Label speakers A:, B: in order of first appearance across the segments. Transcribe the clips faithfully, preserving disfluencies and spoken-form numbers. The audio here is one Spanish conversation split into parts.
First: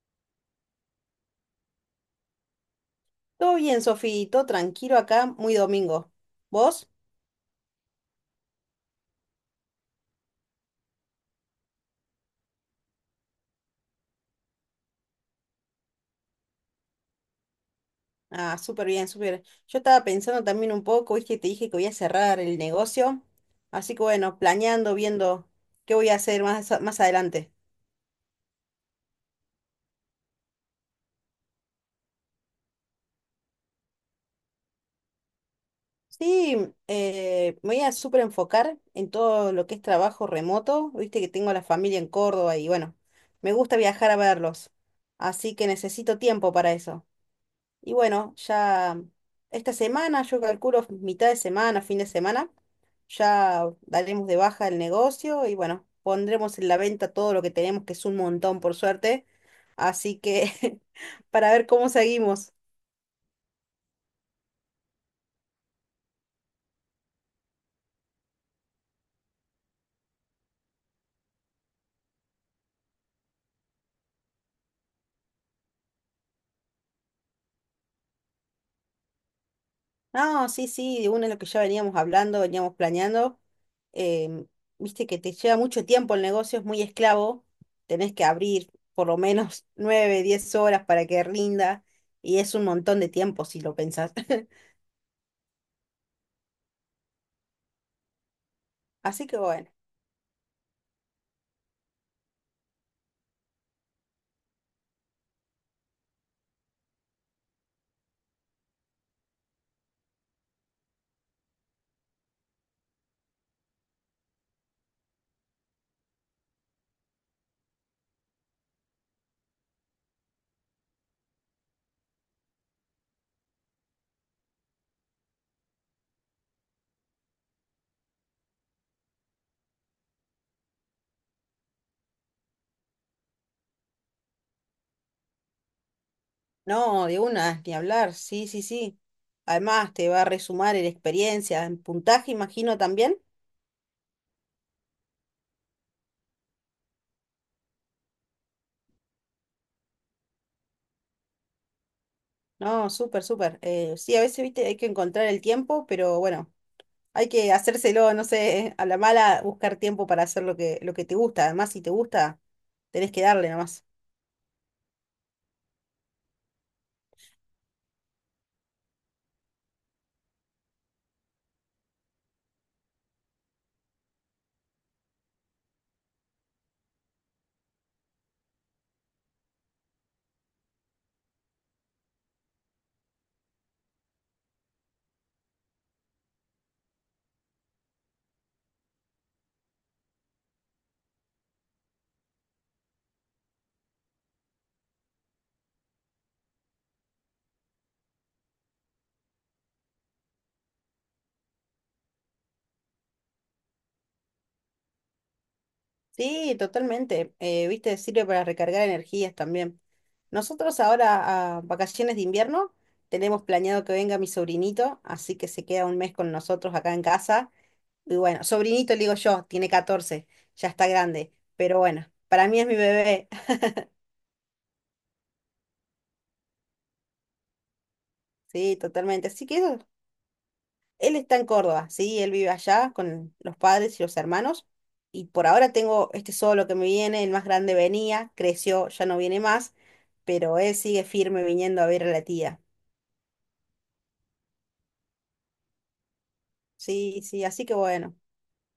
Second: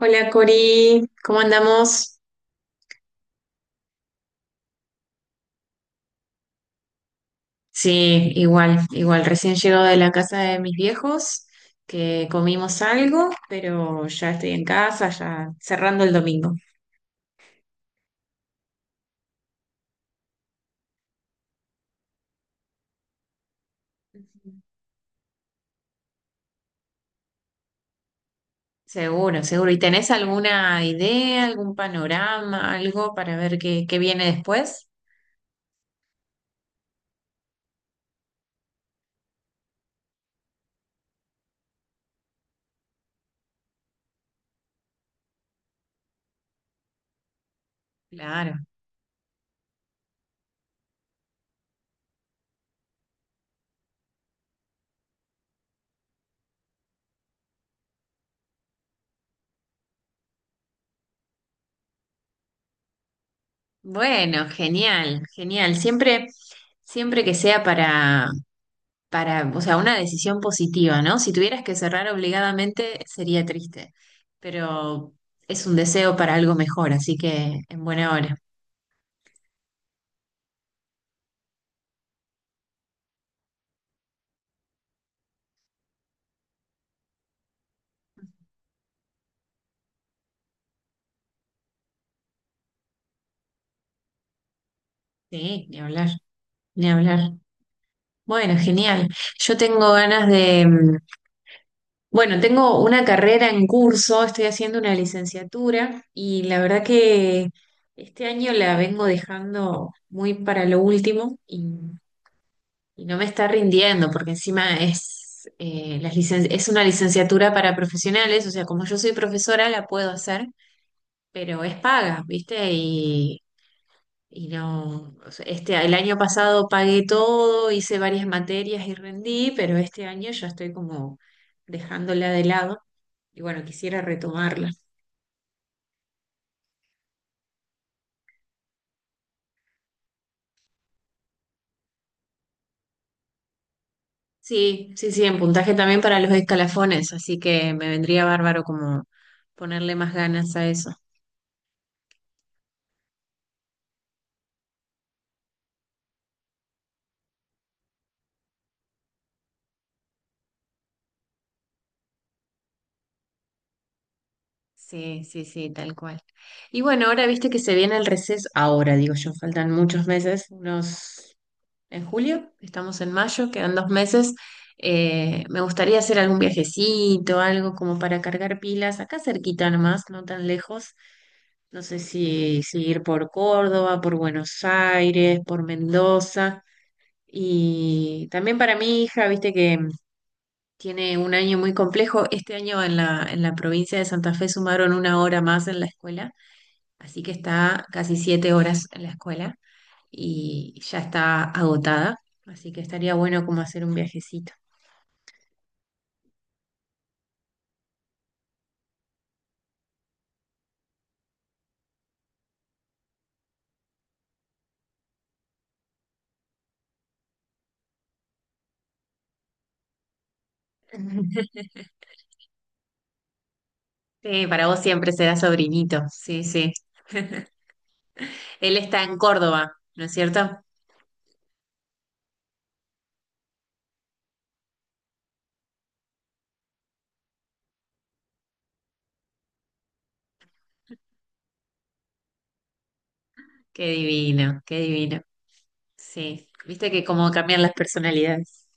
A: Hola Cori, ¿cómo andamos?
B: Todo bien, Sofi, todo tranquilo acá, muy domingo. ¿Vos?
A: Sí, igual, igual. Recién llego de la casa de mis viejos, que comimos algo, pero ya estoy en casa, ya cerrando el domingo.
B: Ah, súper bien, súper. Yo estaba pensando también un poco, viste, te dije que voy a cerrar el negocio. Así que bueno, planeando, viendo qué voy a hacer más, a- más adelante.
A: Seguro, seguro. ¿Y tenés alguna idea, algún panorama, algo para ver qué, qué viene después?
B: Sí, eh, me voy a súper enfocar en todo lo que es trabajo remoto. Viste que tengo a la familia en Córdoba y bueno, me gusta viajar a verlos. Así que necesito tiempo para eso. Y bueno,
A: Claro.
B: ya esta semana, yo calculo mitad de semana, fin de semana, ya daremos de baja el negocio y bueno, pondremos en la venta todo lo que tenemos, que es un montón por suerte. Así que para ver cómo seguimos.
A: Bueno, genial, genial. Siempre, siempre que sea para, para, o sea, una decisión positiva, ¿no? Si tuvieras que cerrar obligadamente sería triste, pero es un deseo para algo mejor, así que en buena hora.
B: No, sí, sí, de una es lo que ya veníamos hablando, veníamos planeando. em, Viste que te lleva mucho tiempo el negocio, es muy esclavo. Tenés que abrir por lo menos nueve, diez horas para que rinda. Y es un montón de tiempo si lo pensás.
A: Sí, ni hablar, ni hablar. Bueno, genial.
B: Así que
A: Yo
B: bueno,
A: tengo ganas de, mm, bueno, tengo una carrera en curso, estoy haciendo una licenciatura y la verdad que este año la vengo dejando muy para lo último. Y Y no me está rindiendo, porque encima es, eh, las licen- es una licenciatura para profesionales, o sea, como yo soy profesora, la puedo hacer, pero es paga, ¿viste? Y, y no, o sea, este, el año pasado pagué todo, hice varias materias y rendí, pero este año ya estoy como dejándola de lado y bueno, quisiera retomarla.
B: no, de una, ni hablar, sí, sí, sí. Además, te va a resumar en experiencia, en puntaje, imagino también.
A: Sí, sí, sí, en puntaje también para los escalafones, así que me vendría bárbaro como ponerle más ganas a eso.
B: No, súper, súper. Eh, sí, a veces, viste, hay que encontrar el tiempo, pero bueno, hay que hacérselo, no sé, a la mala, buscar tiempo para hacer lo que, lo que te gusta. Además, si te gusta, tenés que darle nomás.
A: Sí, sí, sí, tal cual. Y bueno, ahora viste que se viene el receso, ahora digo yo, faltan muchos meses, unos, en julio, estamos en mayo, quedan dos meses. Eh, me gustaría hacer algún viajecito, algo como para cargar pilas, acá cerquita nomás, no tan lejos. No sé si, si ir por Córdoba, por Buenos Aires, por Mendoza. Y también para mi hija, viste que tiene un año muy complejo. Este año en la, en la provincia de Santa Fe sumaron una hora más en la escuela. Así que está casi siete horas en la escuela y ya está agotada. Así que estaría bueno como hacer un viajecito.
B: Sí, totalmente. Eh, viste, sirve para recargar energías también. Nosotros ahora a vacaciones de invierno tenemos planeado que venga mi sobrinito, así que se queda un mes con nosotros acá en casa. Y bueno, sobrinito le digo yo, tiene catorce, ya está grande, pero bueno, para mí es mi bebé.
A: Sí, para vos siempre será sobrinito. Sí, sí. Él
B: Sí,
A: está en
B: totalmente. Así que
A: Córdoba,
B: eso.
A: ¿no es cierto?
B: Él está en Córdoba, sí, él vive allá con los padres y los hermanos. Y por ahora tengo este solo que me viene, el más grande venía, creció, ya no viene más, pero él sigue firme viniendo a ver a la tía.
A: Qué divino, qué divino. Sí, viste que
B: Sí,
A: cómo
B: sí,
A: cambian
B: así
A: las
B: que bueno,
A: personalidades.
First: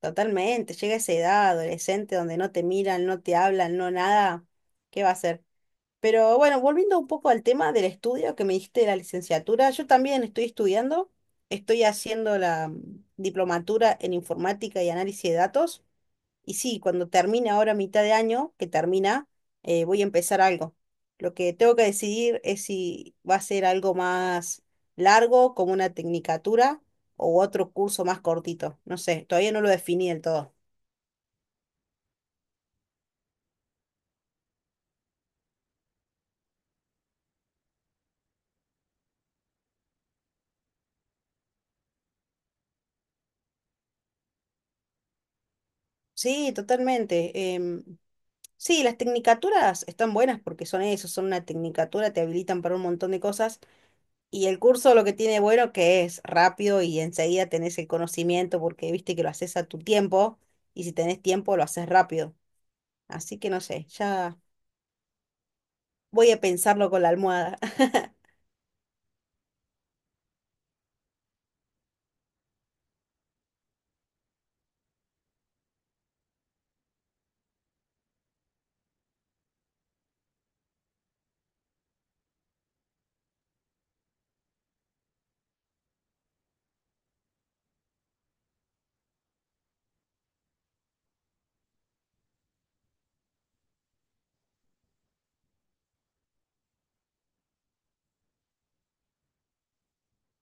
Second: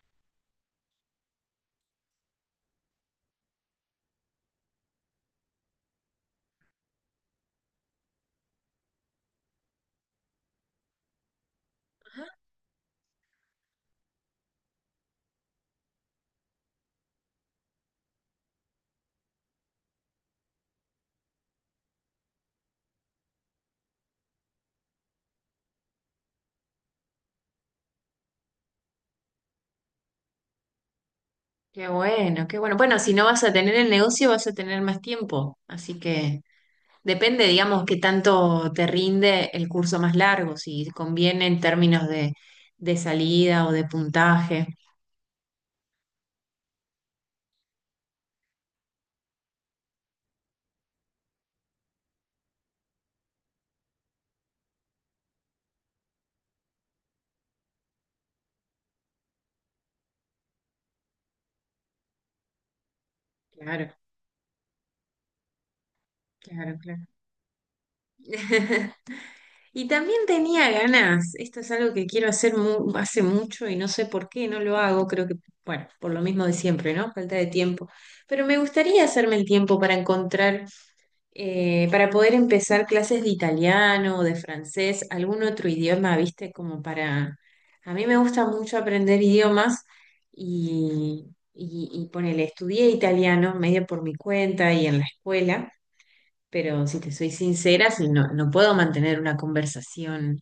B: totalmente. Llega esa edad adolescente donde no te miran, no te hablan, no nada. ¿Qué va a hacer? Pero bueno, volviendo un poco al tema del estudio que me diste de la licenciatura, yo también estoy estudiando, estoy haciendo la mm, diplomatura en informática y análisis de datos. Y sí, cuando termine ahora mitad de año, que termina, eh, voy a empezar algo. Lo que tengo que decidir es si va a ser algo más largo, como una tecnicatura, o otro curso más cortito. No sé, todavía no lo definí del todo.
A: Qué bueno, qué bueno. Bueno, si no vas a tener el negocio, vas a tener más tiempo. Así que depende, digamos, qué tanto te rinde el curso más largo, si conviene en términos de, de salida o de puntaje.
B: Sí, totalmente. em, sí, las tecnicaturas están buenas porque son eso, son una tecnicatura, te habilitan para un montón de cosas. Y el curso lo que tiene bueno que es rápido y enseguida tenés el conocimiento porque viste que lo haces a tu tiempo y si tenés tiempo lo haces rápido. Así que no sé,
A: Claro,
B: ya voy a
A: claro,
B: pensarlo con
A: claro.
B: la almohada.
A: Y también tenía ganas, esto es algo que quiero hacer mu- hace mucho y no sé por qué no lo hago, creo que, bueno, por lo mismo de siempre, ¿no? Falta de tiempo. Pero me gustaría hacerme el tiempo para encontrar, eh, para poder empezar clases de italiano o de francés, algún otro idioma, viste, como para... A mí me gusta mucho aprender idiomas y, y, y ponele, estudié italiano medio por mi cuenta y en la escuela, pero si te soy sincera, si no, no puedo mantener una conversación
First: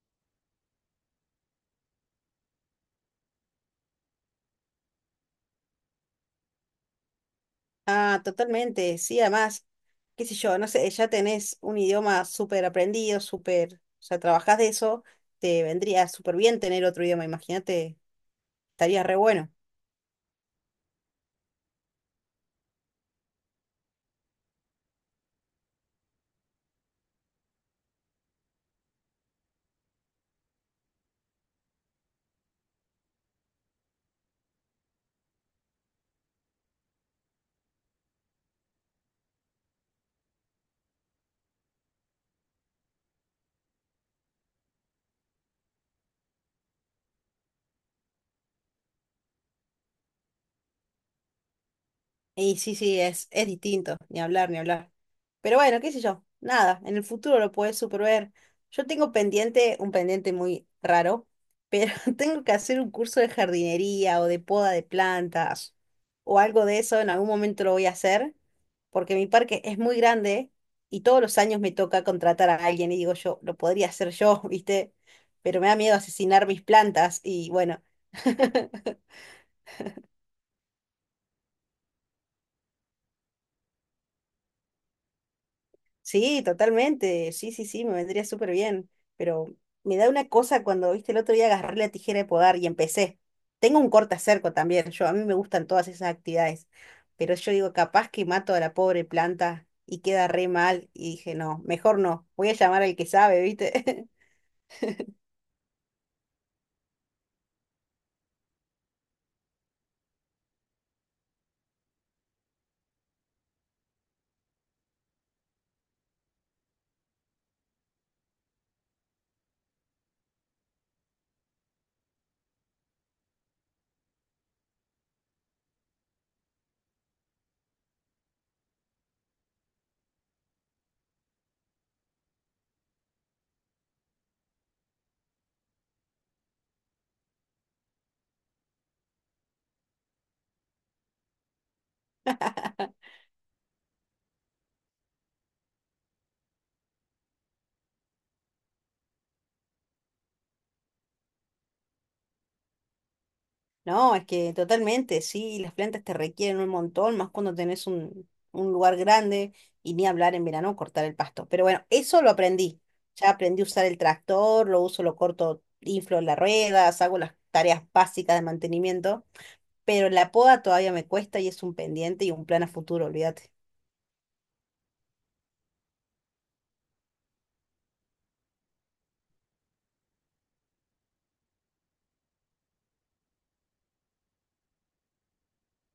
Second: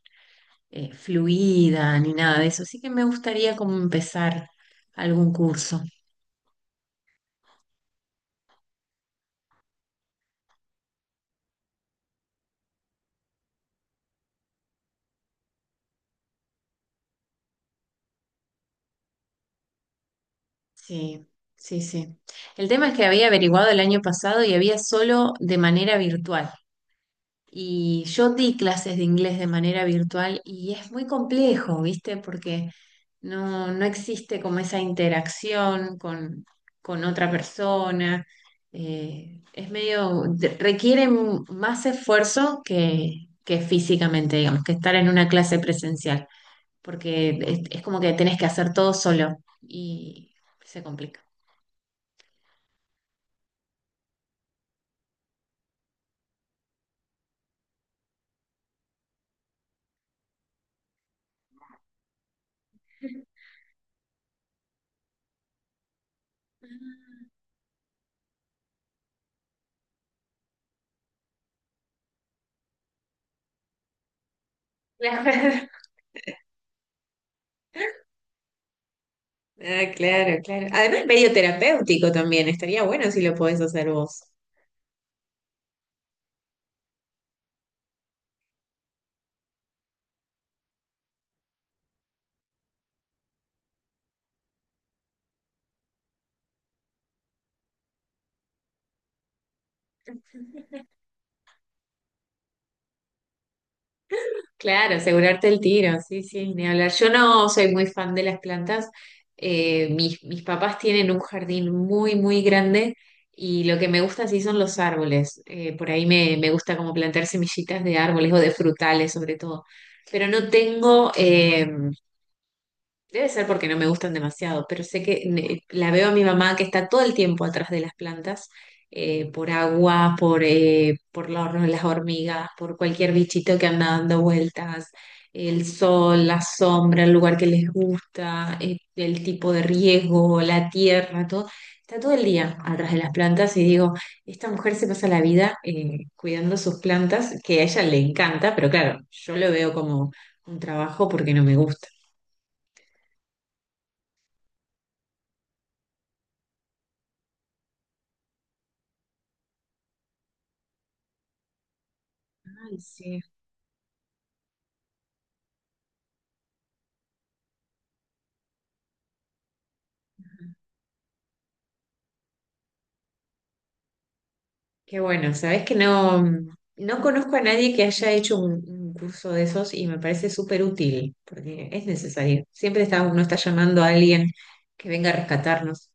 A: eh, fluida ni nada de eso, así que me gustaría como empezar algún curso.
B: Ah, totalmente, sí, además, qué sé yo, no sé, ya tenés un idioma súper aprendido, súper, o sea, trabajás de eso, te vendría súper bien tener otro idioma, imagínate, estaría re bueno.
A: Sí, sí, sí. El tema es que había averiguado el año pasado y había solo de manera virtual. Y yo di clases de inglés de manera virtual y es muy complejo, ¿viste? Porque no, no existe como esa interacción con, con otra persona. Eh, es medio, de- requiere m- más esfuerzo que, que físicamente, digamos, que estar en una clase presencial, porque es es como que tenés que hacer todo solo y se complica.
B: Y sí, sí, es, es distinto, ni hablar, ni hablar. Pero bueno, qué sé yo, nada, en el futuro lo puedes super ver. Yo tengo pendiente, un pendiente muy raro, pero tengo que hacer un curso de jardinería o de poda de plantas o algo de eso, en algún momento lo voy a hacer, porque mi parque es muy grande y todos los años me toca contratar a alguien y digo yo, lo podría hacer yo, ¿viste?
A: Claro.
B: Pero me da miedo asesinar mis plantas y bueno.
A: Ah, claro, claro. Además, medio terapéutico también. Estaría bueno si lo podés hacer vos.
B: Sí, totalmente. Sí, sí, sí, me vendría súper bien. Pero me da una cosa cuando, viste, el otro día agarré la tijera de podar y empecé. Tengo un cortacerco también. Yo, a mí me gustan todas esas actividades. Pero yo digo, capaz que mato a la pobre planta y queda re mal. Y dije, no, mejor no. Voy a llamar al que sabe, ¿viste?
A: Claro, asegurarte el tiro, sí, sí, ni hablar. Yo no soy muy fan de las plantas. Eh, mis, mis papás tienen un jardín muy, muy grande y lo que me gusta sí son los árboles. Eh, por ahí me, me gusta como plantar semillitas de árboles o de frutales sobre todo. Pero no tengo, eh, Debe ser porque no me gustan demasiado, pero sé que ne- la veo a mi mamá que está todo el tiempo atrás de las plantas, eh, por agua, por, eh, por la hor- las hormigas, por cualquier bichito que anda dando vueltas, el sol, la sombra, el lugar que les gusta, eh, el tipo de riego, la tierra, todo. Está todo el día atrás de las plantas y digo, esta mujer se pasa la vida eh, cuidando sus plantas, que a ella le encanta, pero claro, yo lo veo como un trabajo porque no me gusta.
B: No, es que totalmente, sí, las plantas te requieren un montón, más cuando tenés un, un lugar grande y ni hablar en verano cortar el pasto. Pero bueno, eso lo
A: Ay,
B: aprendí.
A: sí.
B: Ya aprendí a usar el tractor, lo uso, lo corto, inflo las ruedas, hago las tareas básicas de mantenimiento, pero la poda todavía me cuesta y es un pendiente y un plan a futuro, olvídate.
A: Qué bueno, sabes que no, no conozco a nadie que haya hecho un, un curso de esos y me parece súper útil, porque es necesario. Siempre está, uno está llamando a alguien que venga a rescatarnos.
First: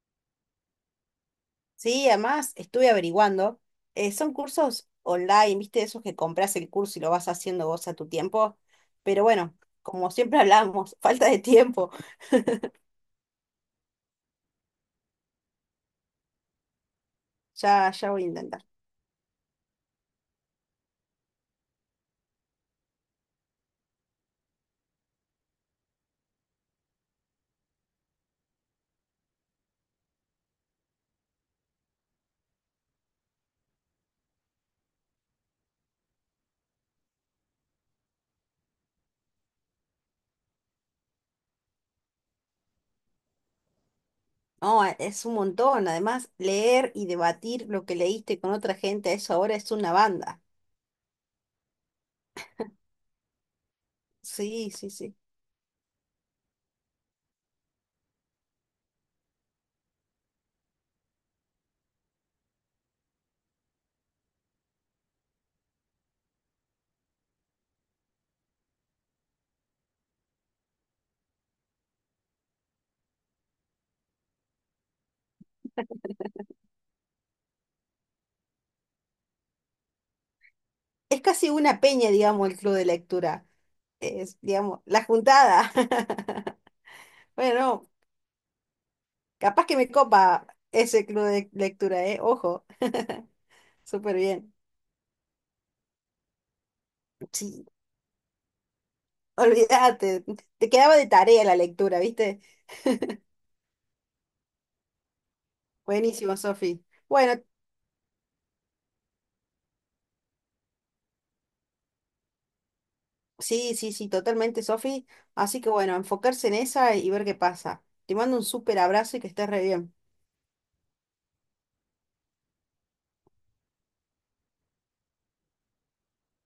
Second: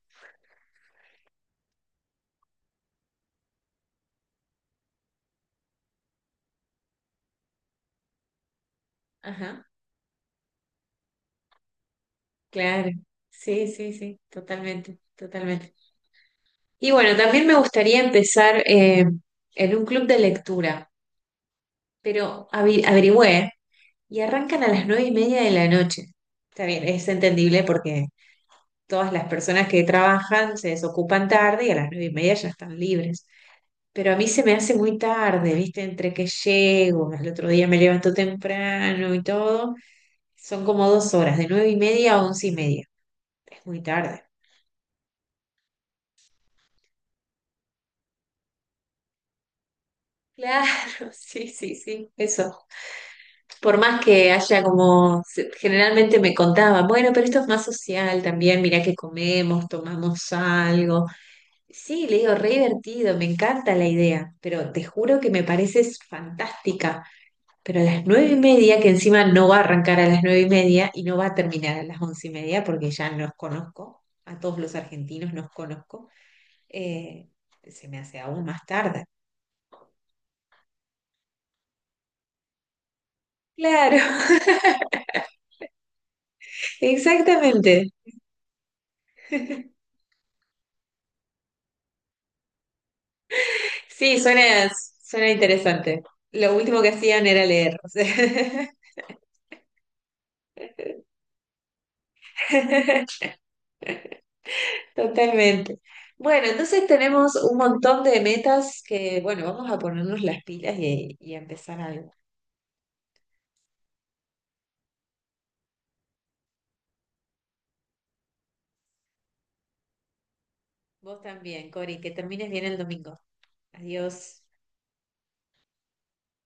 B: Sí, además estuve averiguando, eh, son cursos online, ¿viste? Esos que compras el curso y lo vas haciendo vos a tu tiempo, pero bueno,
A: Ajá,
B: como siempre hablamos, falta de tiempo.
A: claro. Sí, sí, sí, totalmente, totalmente. Y bueno, también me
B: Ya,
A: gustaría
B: ya voy a
A: empezar
B: intentar.
A: eh, en un club de lectura, pero avi- averigüé y arrancan a las nueve y media de la noche. Está bien, es entendible porque todas las personas que trabajan se desocupan tarde y a las nueve y media ya están libres. Pero a mí se me hace muy tarde, ¿viste? Entre que llego, al otro día me levanto temprano y todo. Son como dos horas, de nueve y media a once y media. Es muy tarde.
B: No, a- es un montón. Además, leer y debatir lo que leíste con otra gente, eso ahora es una banda.
A: Claro, sí, sí, sí, eso. Por más que haya
B: Sí, sí, sí.
A: como, se- generalmente me contaban, bueno, pero esto es más social también, mirá que comemos, tomamos algo. Sí, le digo, re divertido, me encanta la idea, pero te juro que me parece s- fantástica. Pero a las nueve y media, que encima no va a arrancar a las nueve y media y no va a terminar a las once y media, porque ya nos conozco, a todos los argentinos nos conozco, eh, se me hace aún más tarde.
B: Es casi una peña, digamos, el club de lectura.
A: Claro,
B: Es, digamos, la juntada.
A: exactamente.
B: Bueno, capaz que me copa ese club de lectura, ¿eh? Ojo. Súper
A: Sí,
B: bien.
A: suena, suena interesante. Lo último que hacían era
B: Sí,
A: leer, o sea.
B: olvídate. Te quedaba de tarea la lectura, ¿viste?
A: Totalmente.
B: Buenísimo,
A: Bueno,
B: Sofi.
A: entonces tenemos
B: Bueno,
A: un montón de metas que, bueno, vamos a ponernos las pilas y, y a empezar algo.
B: Sí, sí, sí, totalmente, Sofi. Así que bueno, enfocarse en esa y ver qué pasa. Te mando un súper abrazo y que estés re bien.
A: Vos también, Cori, que termines bien el domingo. Adiós.